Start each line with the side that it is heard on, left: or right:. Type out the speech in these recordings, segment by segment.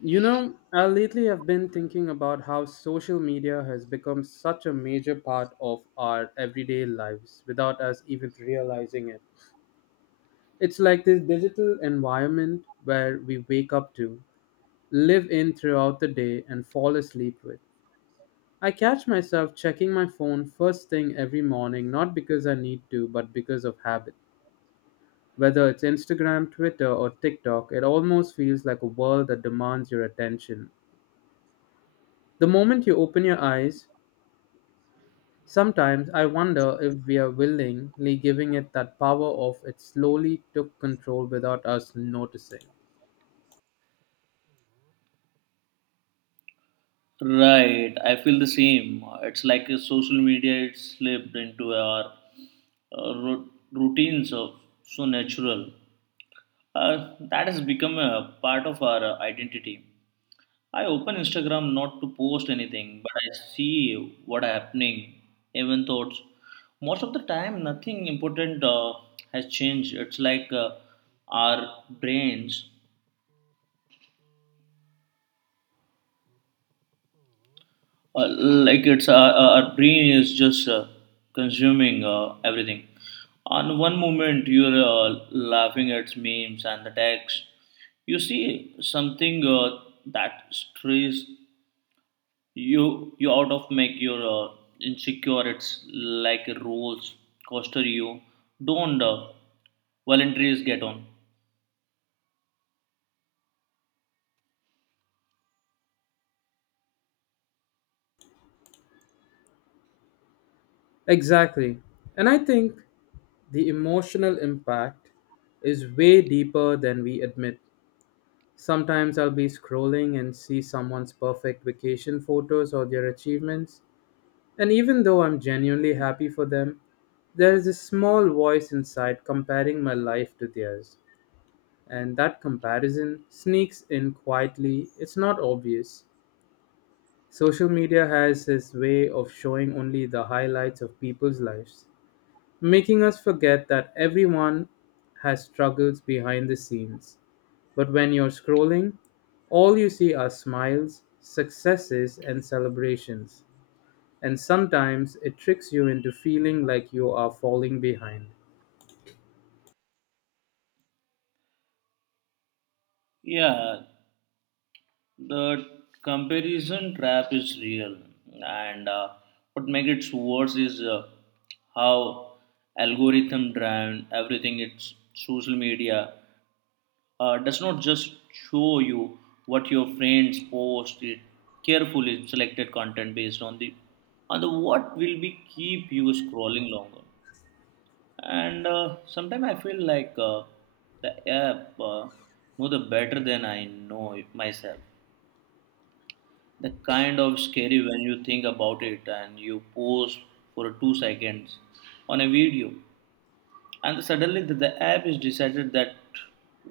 left: You know, I lately have been thinking about how social media has become such a major part of our everyday lives without us even realizing it. It's like this digital environment where we wake up to, live in throughout the day, and fall asleep with. I catch myself checking my phone first thing every morning, not because I need to, but because of habit. Whether it's Instagram, Twitter, or TikTok, it almost feels like a world that demands your attention. The moment you open your eyes, sometimes I wonder if we are willingly giving it that power of it slowly took control without us noticing.
right: Right, I feel the same. It's like a social media it's slipped into our routines of so natural. That has become a part of our identity. I open Instagram not to post anything, but I see what happening, even thoughts. Most of the time, nothing important has changed. It's like our brains like it's our brain is just consuming everything on one moment you're laughing at memes and the text you see something that stress you you out of make your insecure it's like a rules coaster you don't volunteers get on.
left: Exactly. And I think the emotional impact is way deeper than we admit. Sometimes I'll be scrolling and see someone's perfect vacation photos or their achievements, and even though I'm genuinely happy for them, there is a small voice inside comparing my life to theirs. And that comparison sneaks in quietly, it's not obvious. Social media has its way of showing only the highlights of people's lives, making us forget that everyone has struggles behind the scenes. But when you're scrolling, all you see are smiles, successes, and celebrations. And sometimes it tricks you into feeling like you are falling behind.
right: Yeah, the comparison trap is real, and what makes it worse is how algorithm driven everything. It's social media does not just show you what your friends post. It carefully selected content based on the what will be keep you scrolling longer. And sometimes I feel like the app know the better than I know it myself. That kind of scary when you think about it and you pause for 2 seconds on a video and suddenly the app is decided that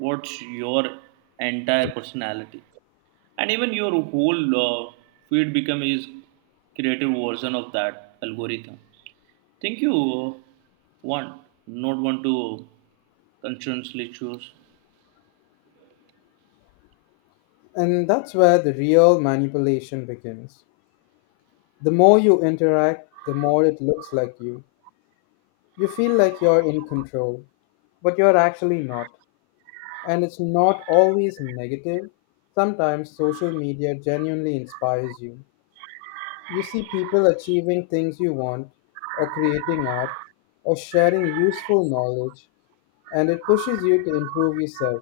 right: what's your entire personality and even your whole feed become is creative version of that algorithm think you want not want to consciously choose.
left: And that's where the real manipulation begins. The more you interact, the more it looks like you. You feel like you're in control, but you're actually not. And it's not always negative. Sometimes social media genuinely inspires you. You see people achieving things you want, or creating art, or sharing useful knowledge, and it pushes you to improve yourself.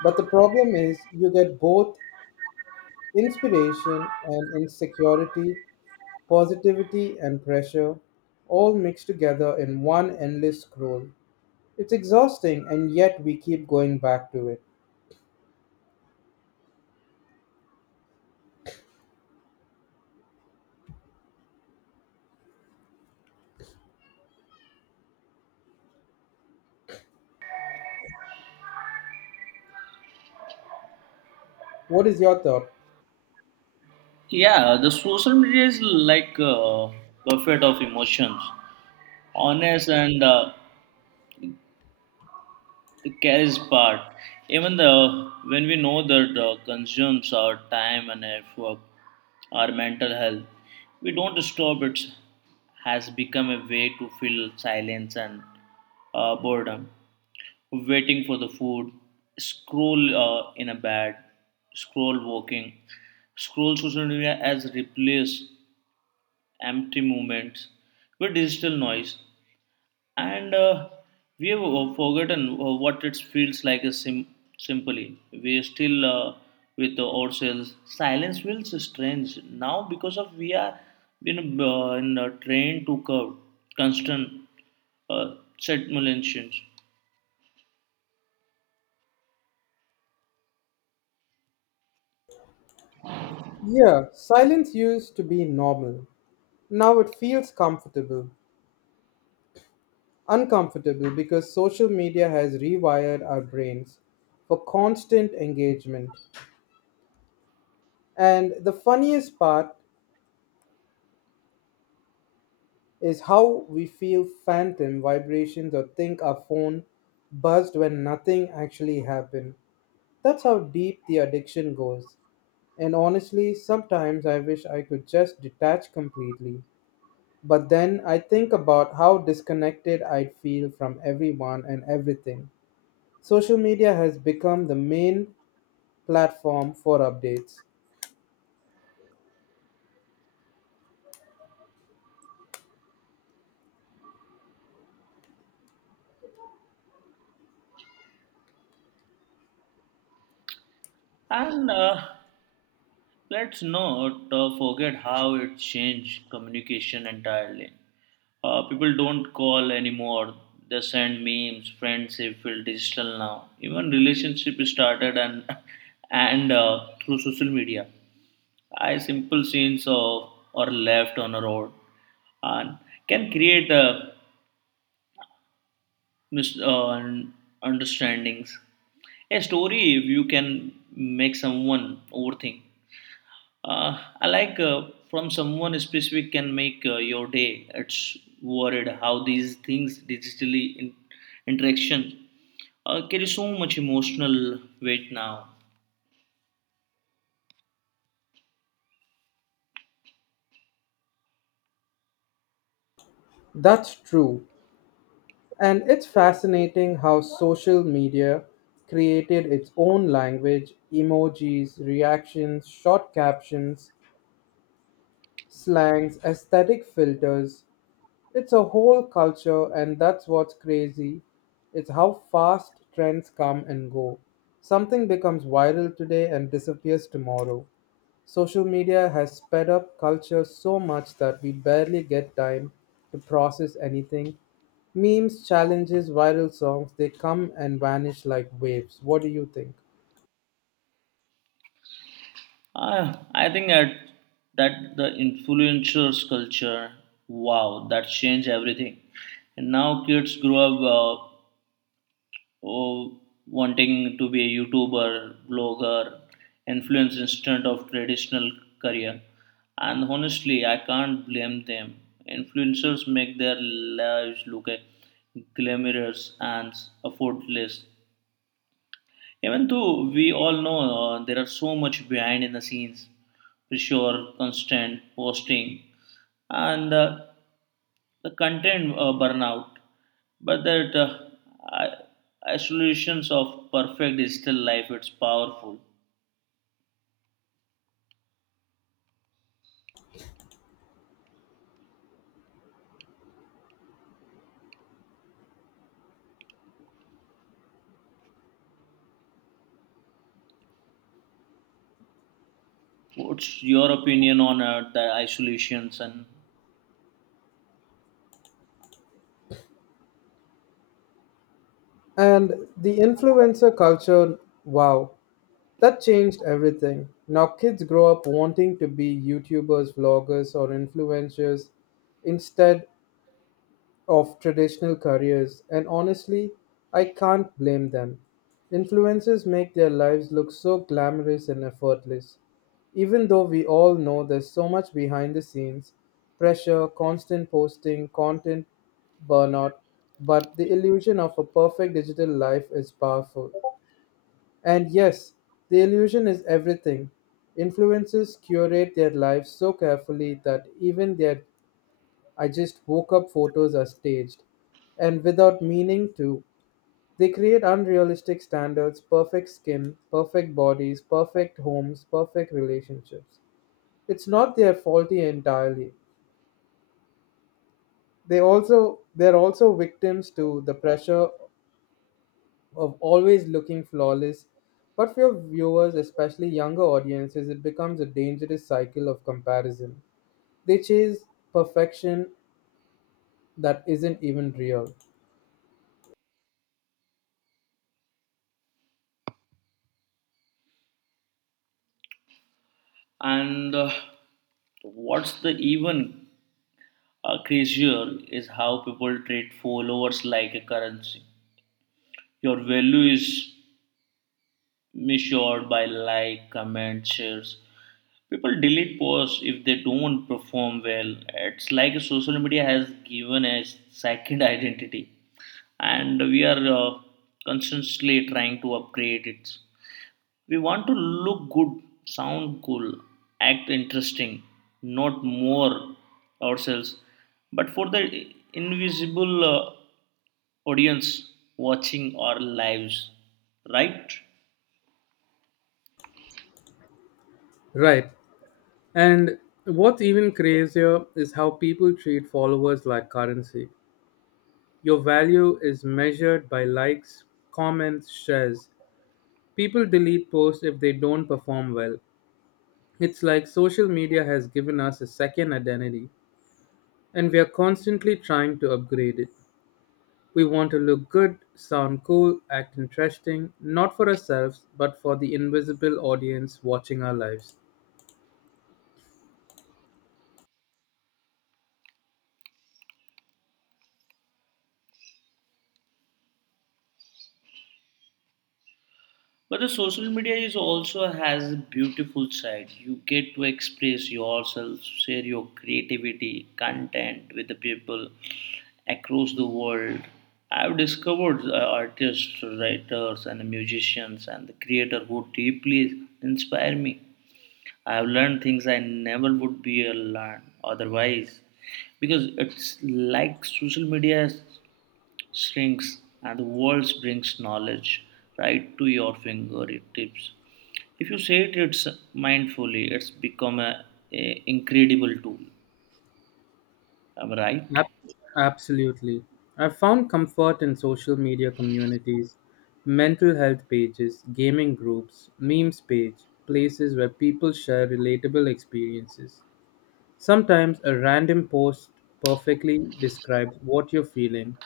left: But the problem is, you get both inspiration and insecurity, positivity and pressure, all mixed together in one endless scroll. It's exhausting, and yet we keep going back to it. What is your thought?
right: Yeah, the social media is like a buffet of emotions honest and the cash part even the when we know that consumes our time and effort our mental health we don't stop it has become a way to fill silence and boredom waiting for the food scroll in a bed scroll walking scroll social media as replace empty moments with digital noise and we have forgotten what it feels like simply we are still with ourselves silence feels strange now because of we are you in a train to curve constant stimulations.
left: Yeah, silence used to be normal. Now it feels comfortable. Uncomfortable because social media has rewired our brains for constant engagement. And the funniest part is how we feel phantom vibrations or think our phone buzzed when nothing actually happened. That's how deep the addiction goes. And honestly, sometimes I wish I could just detach completely. But then I think about how disconnected I'd feel from everyone and everything. Social media has become the main platform for updates.
right: And let's not forget how it changed communication entirely. People don't call anymore. They send memes. Friendship feel digital now. Even relationship started and and through social media. I simple scenes of or left on a road and can create a mis- uh, un- understandings. A story if you can make someone overthink. I like from someone specific can make your day. It's worried how these things digitally interaction carry so much emotional weight now.
left: That's true. And it's fascinating how social media created its own language, emojis, reactions, short captions, slangs, aesthetic filters. It's a whole culture, and that's what's crazy. It's how fast trends come and go. Something becomes viral today and disappears tomorrow. Social media has sped up culture so much that we barely get time to process anything. Memes, challenges, viral songs, they come and vanish like waves. What do you think?
right: I think that the influencers culture, wow, that changed everything. And now kids grow up. Uh, oh, wanting to be a YouTuber, blogger, influencer instead of traditional career. And honestly, I can't blame them. Influencers make their lives look a glamorous and effortless. Even though we all know there are so much behind in the scenes, pressure, constant posting, and the content burnout, but that i- isolations of perfect digital life, it's powerful. What's your opinion on the isolations
left: And the influencer culture, wow, that changed everything. Now kids grow up wanting to be YouTubers, vloggers, or influencers instead of traditional careers, and honestly, I can't blame them. Influencers make their lives look so glamorous and effortless, even though we all know there's so much behind the scenes pressure, constant posting, content burnout, but the illusion of a perfect digital life is powerful. And yes, the illusion is everything. Influencers curate their lives so carefully that even their I just woke up photos are staged. And without meaning to, they create unrealistic standards, perfect skin, perfect bodies, perfect homes, perfect relationships. It's not their faulty entirely. They're also victims to the pressure of always looking flawless. But for your viewers, especially younger audiences, it becomes a dangerous cycle of comparison. They chase perfection that isn't even real.
right: and what's the even crazier is how people treat followers like a currency. Your value is measured by like, comment, shares. People delete posts if they don't perform well. It's like social media has given a second identity, and we are constantly trying to upgrade it. We want to look good, sound cool, act interesting, not more ourselves, but for the invisible audience watching our lives, right?
left: Right. And what's even crazier is how people treat followers like currency. Your value is measured by likes, comments, shares. People delete posts if they don't perform well. It's like social media has given us a second identity, and we are constantly trying to upgrade it. We want to look good, sound cool, act interesting, not for ourselves, but for the invisible audience watching our lives.
right: But the social media is also has a beautiful side. You get to express yourself, share your creativity, content with the people across the world. I've discovered artists, writers, and musicians, and the creator who deeply inspire me. I've learned things I never would be learned otherwise, because it's like social media shrinks and the world brings knowledge right to your fingertips. If you say it it's mindfully, it's become a incredible tool. Am I right?
left: Ab- absolutely. I've found comfort in social media communities, mental health pages, gaming groups, memes page, places where people share relatable experiences. Sometimes a random post perfectly describes what you're feeling,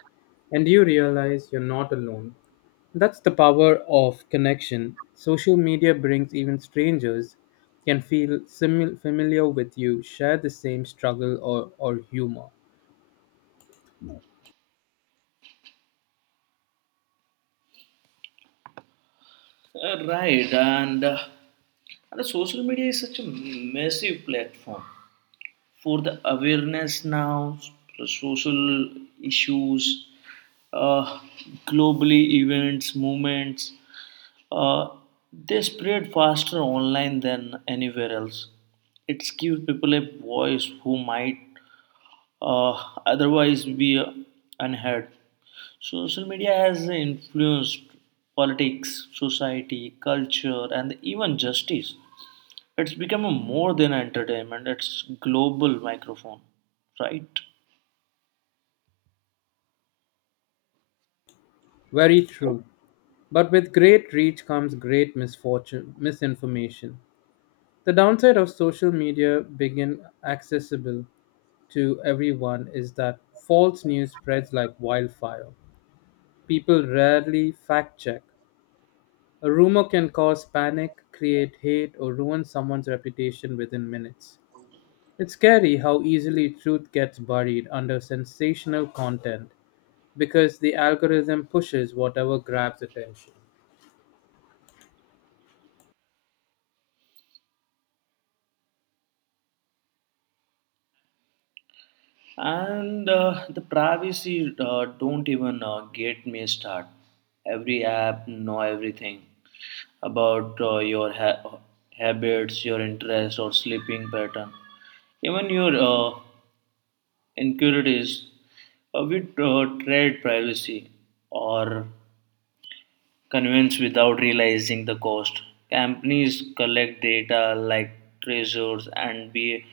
left: and you realize you're not alone. That's the power of connection. Social media brings even strangers can feel familiar with you, share the same struggle or humor.
right: Right, and and the social media is such a massive platform for the awareness now, the social issues, uh, globally events, movements, uh, they spread faster online than anywhere else. It gives people a voice who might uh, otherwise be unheard. Social media has influenced politics, society, culture, and even justice. It's become a more than entertainment, it's global microphone, right?
left: Very true. But with great reach comes great misfortune, misinformation. The downside of social media being accessible to everyone is that false news spreads like wildfire. People rarely fact check. A rumor can cause panic, create hate, or ruin someone's reputation within minutes. It's scary how easily truth gets buried under sensational content because the algorithm pushes whatever grabs attention.
right: And the privacy don't even get me start. Every app know everything about your habits, your interest or sleeping pattern, even your inquiries. We trade privacy or convince without realizing the cost. Companies collect data like treasures and be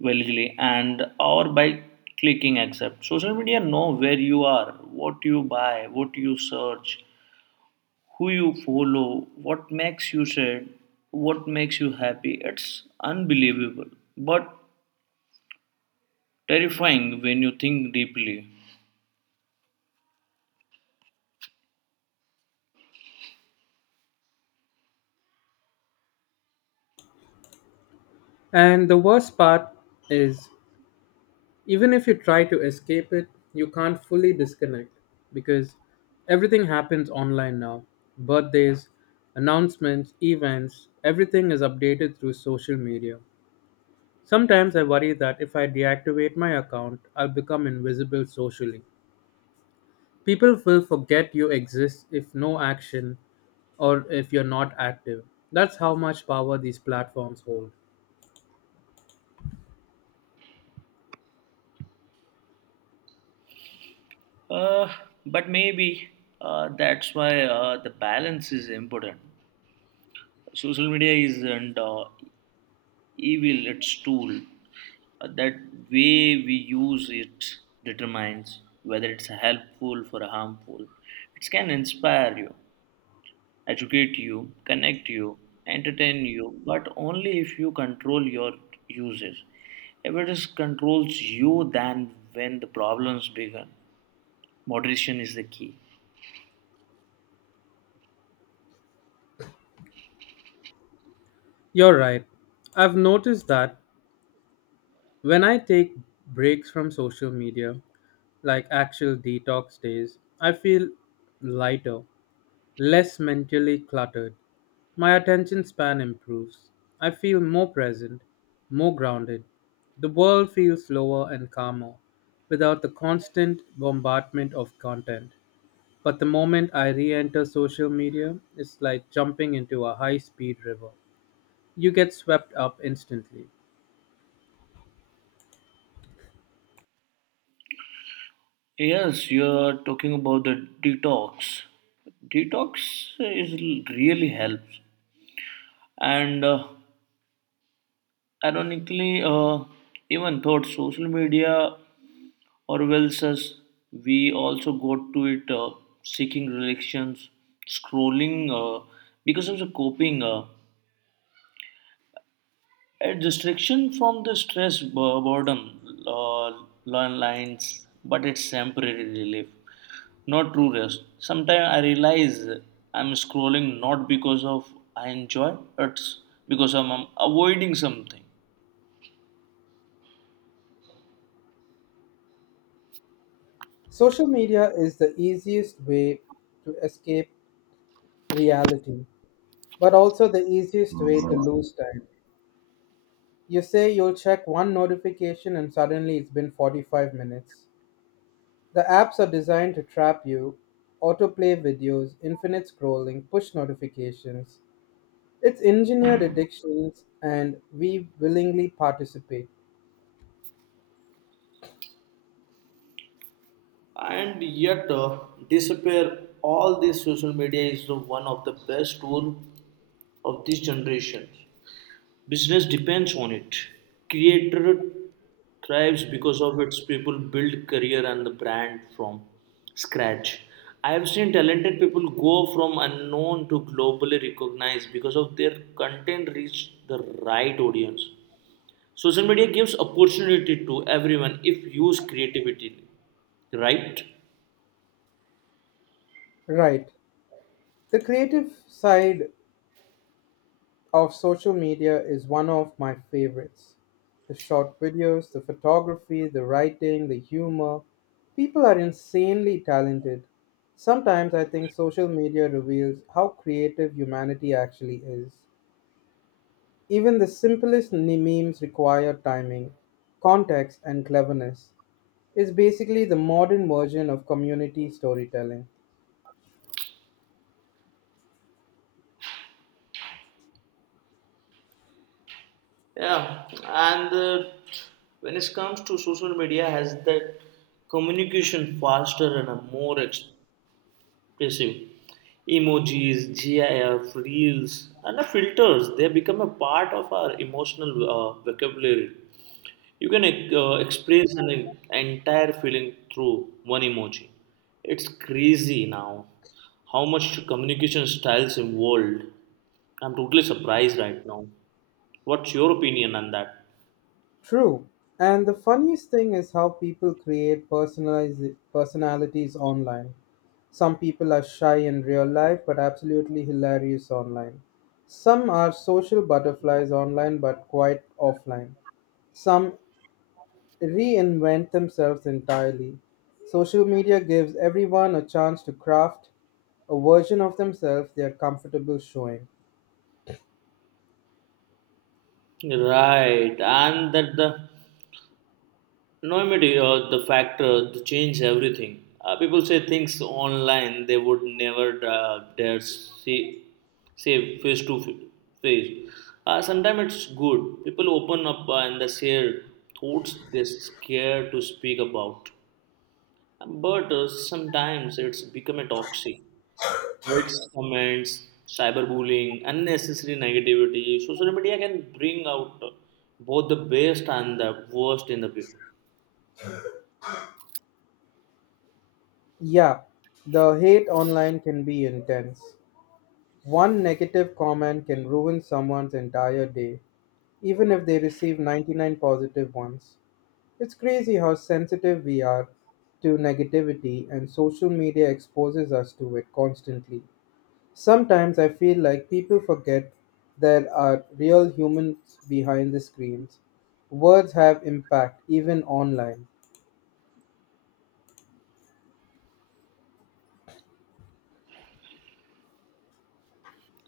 right: willingly and or by clicking accept. Social media know where you are, what you buy, what you search, who you follow, what makes you sad, what makes you happy. It's unbelievable, but terrifying when you think deeply.
left: And the worst part is, even if you try to escape it, you can't fully disconnect because everything happens online now. Birthdays, announcements, events, everything is updated through social media. Sometimes I worry that if I deactivate my account, I'll become invisible socially. People will forget you exist if no action or if you're not active. That's how much power these platforms hold.
right: Uh, but maybe that's why the balance is important. Social media is not evil its tool. That way we use it determines whether it's helpful or harmful. It can inspire you, educate you, connect you, entertain you, but only if you control your uses. If it is controls you then when the problems begin, moderation is the key.
left: You're right. I've noticed that when I take breaks from social media, like actual detox days, I feel lighter, less mentally cluttered. My attention span improves. I feel more present, more grounded. The world feels slower and calmer without the constant bombardment of content. But the moment I re enter social media, it's like jumping into a high speed river. You get swept up instantly.
right: Yes, you are talking about the detox detox is really helps. And ironically, even thought social media Orwell's us, we also go to it seeking relations, scrolling because of the coping, a distraction from the stress, boredom, uh, long lines, but it's temporary relief, not true rest. Sometimes I realize I'm scrolling not because of I enjoy, it's because I'm avoiding something.
left: Social media is the easiest way to escape reality, but also the easiest way to lose time. You say you'll check one notification and suddenly it's been 45 minutes. The apps are designed to trap you autoplay videos, infinite scrolling, push notifications. It's engineered addictions, and we willingly participate.
right: And yet disappear all this social media is the one of the best tool of this generation. Business depends on it. Creator thrives because of its people build career and the brand from scratch. I have seen talented people go from unknown to globally recognized because of their content reach the right audience. Social media gives opportunity to everyone if used creativity, right?
left: Right. The creative side of social media is one of my favorites. The short videos, the photography, the writing, the humor. People are insanely talented. Sometimes I think social media reveals how creative humanity actually is. Even the simplest memes require timing, context, and cleverness. It's basically the modern version of community storytelling.
right: Yeah, and when it comes to social media, has that communication faster and a more expressive. Emojis, GIF, reels, and the filters they become a part of our emotional vocabulary. You can express an entire feeling through one emoji. It's crazy now how much communication styles evolved? I'm totally surprised right now. What's your opinion on that?
left: True. And the funniest thing is how people create personalize personalities online. Some people are shy in real life but absolutely hilarious online. Some are social butterflies online but quite offline. Some reinvent themselves entirely. Social media gives everyone a chance to craft a version of themselves they are comfortable showing.
right: Right, and that the anonymity or the factor to change everything. People say things online they would never dare say, say face to face. Sometimes it's good. People open up and they share thoughts they're scared to speak about. But sometimes it's become a toxic. Hate comments, cyberbullying, unnecessary negativity. Social media can bring out both the best and the worst in the people.
left: Yeah, the hate online can be intense. One negative comment can ruin someone's entire day, even if they receive 99 positive ones. It's crazy how sensitive we are to negativity, and social media exposes us to it constantly. Sometimes I feel like people forget there are real humans behind the screens. Words have impact, even online.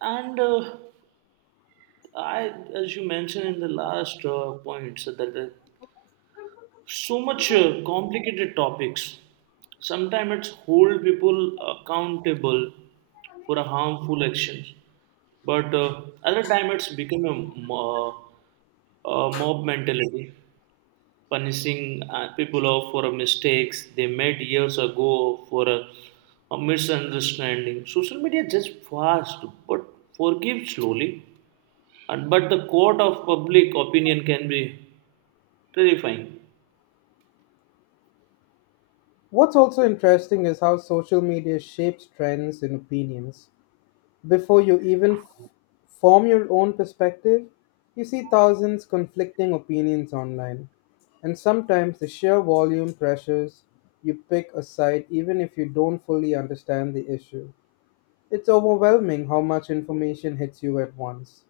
right: And I, as you mentioned in the last point, so that so much complicated topics. Sometimes it's hold people accountable for a harmful actions, but other time it's become a mo- mob mentality punishing people off for a mistakes they made years ago for a misunderstanding. Social media just fast but forgive slowly. And but the court of public opinion can be terrifying.
left: What's also interesting is how social media shapes trends and opinions. Before you even form your own perspective, you see thousands conflicting opinions online. And sometimes the sheer volume pressures you pick a side even if you don't fully understand the issue. It's overwhelming how much information hits you at once.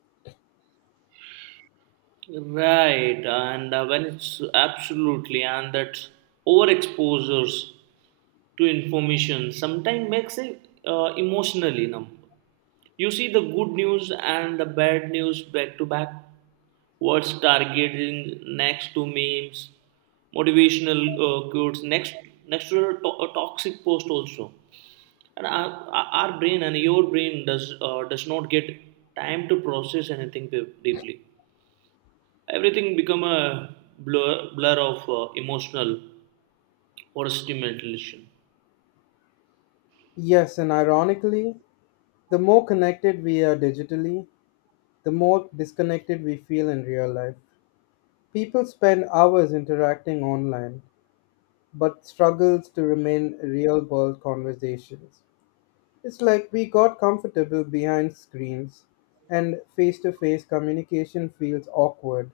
right: Right, and when it's absolutely and that overexposures to information sometimes makes it emotionally numb. You see the good news and the bad news back to back. Words targeting next to memes, motivational quotes next to a toxic post also. And our brain and your brain does not get time to process anything deeply. Everything become a blur of emotional or stimulation.
left: Yes, and ironically, the more connected we are digitally, the more disconnected we feel in real life. People spend hours interacting online, but struggles to remain real world conversations. It's like we got comfortable behind screens, and face to face communication feels awkward.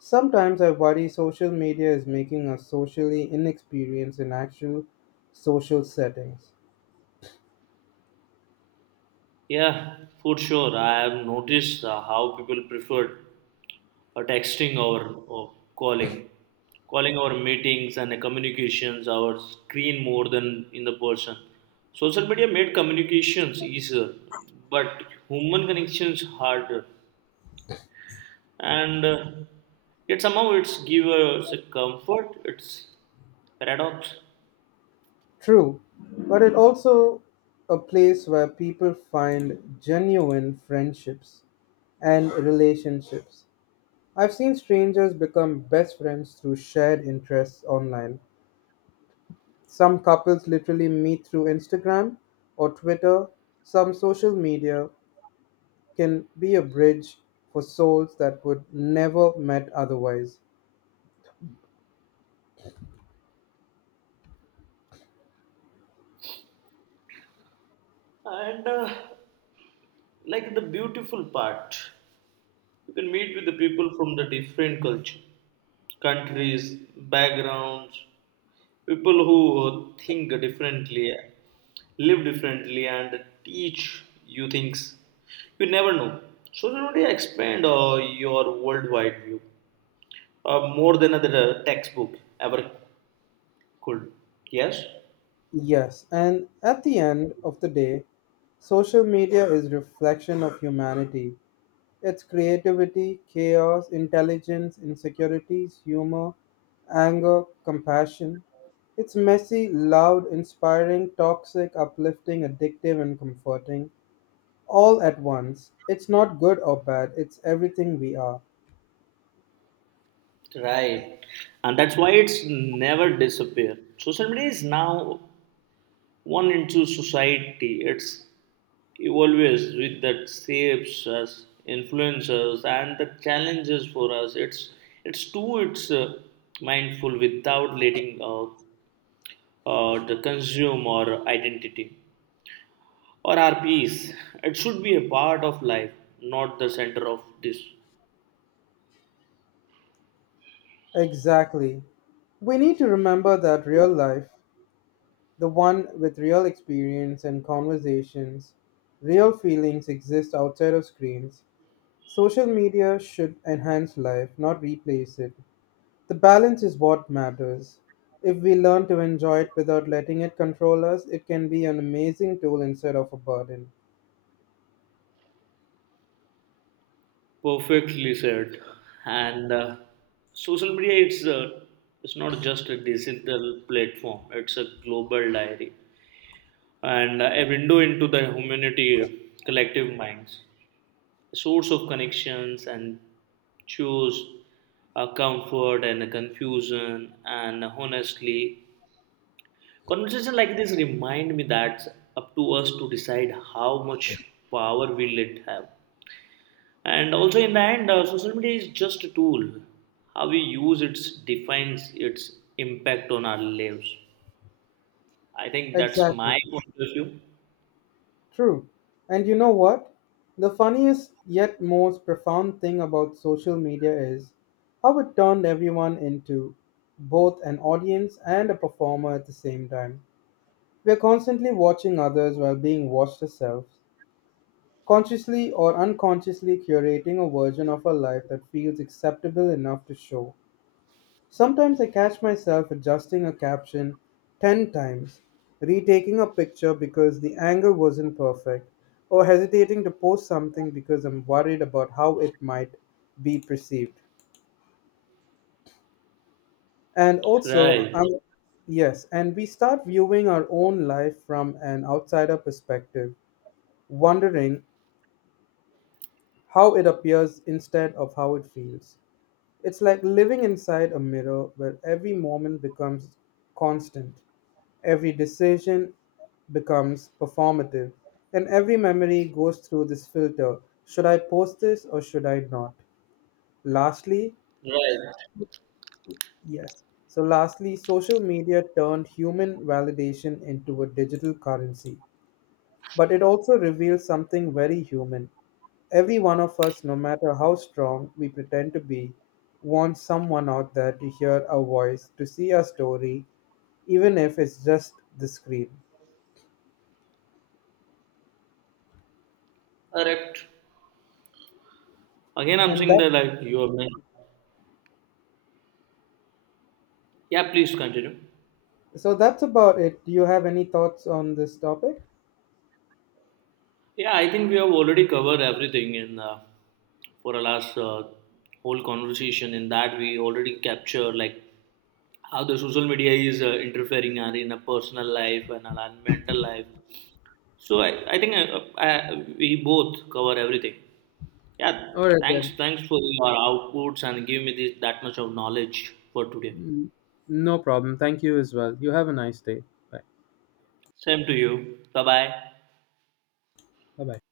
left: Sometimes I worry social media is making us socially inexperienced in actual social settings.
right: Yeah, for sure. I have noticed how people prefer or texting or calling calling our meetings and communications our screen more than in the person. Social media made communications easier but human connections harder and yet somehow it's give us a comfort, it's paradox.
left: True, but it also a place where people find genuine friendships and relationships. I've seen strangers become best friends through shared interests online. Some couples literally meet through Instagram or Twitter. Some social media can be a bridge for souls that would never met otherwise.
right: And like the beautiful part. You can meet with the people from the different culture, countries, backgrounds, people who think differently, live differently, and teach you things you never know. Social media expand your worldwide view more than another textbook ever could. Yes.
left: Yes, and at the end of the day, social media is reflection of humanity. Its creativity, chaos, intelligence, insecurities, humor, anger, compassion. It's messy, loud, inspiring, toxic, uplifting, addictive and comforting all at once. It's not good or bad, it's everything we are.
right: Right. And that's why it's never disappear. Social media is now one into society. It's evolves with that shapes us, influences, and the challenges for us. It's too it's mindful without letting the consume our identity or our peace. It should be a part of life, not the center of this.
left: Exactly. We need to remember that real life, the one with real experience and conversations. Real feelings exist outside of screens. Social media should enhance life, not replace it. The balance is what matters. If we learn to enjoy it without letting it control us, it can be an amazing tool instead of a burden.
right: Perfectly said. And social media it's not just a digital platform; it's a global diary and a window into the humanity collective minds, a source of connections and choose a comfort and a confusion, and honestly conversation like this remind me that up to us to decide how much power we let have. And also in the end social media is just a tool. How we use it defines its impact on our lives. I think that's
left: Exactly.
right: my point of view.
left: True. And you know what? The funniest yet most profound thing about social media is how it turned everyone into both an audience and a performer at the same time. We are constantly watching others while being watched ourselves, consciously or unconsciously curating a version of our life that feels acceptable enough to show. Sometimes I catch myself adjusting a caption 10 times, retaking a picture because the angle wasn't perfect, or hesitating to post something because I'm worried about how it might be perceived. And also,
right: Right.
left: I'm Yes, and we start viewing our own life from an outsider perspective, wondering how it appears instead of how it feels. It's like living inside a mirror where every moment becomes constant, every decision becomes performative, and every memory goes through this filter. Should I post this or should I not? Lastly,
right: Right.
left: yes. So, lastly, social media turned human validation into a digital currency. But it also reveals something very human. Every one of us, no matter how strong we pretend to be, wants someone out there to hear our voice, to see our story, even if it's just the screen.
right: Correct. Again, I'm
left: And
right: saying
left: that
right: that like you have mentioned. Yeah, please continue.
left: So that's about it. Do you have any thoughts on this topic?
right: Yeah, I think we have already covered everything in for our last whole conversation. In that, we already capture like how the social media is interfering our in a personal life and our mental life. So I think we both cover everything. Yeah,
left: All right then.
right: thanks for your outputs and give me this that much of knowledge for today.
left: Mm, No problem. Thank you as well. You have a nice day. Bye.
right: Same to you. Bye bye.
left: Bye bye.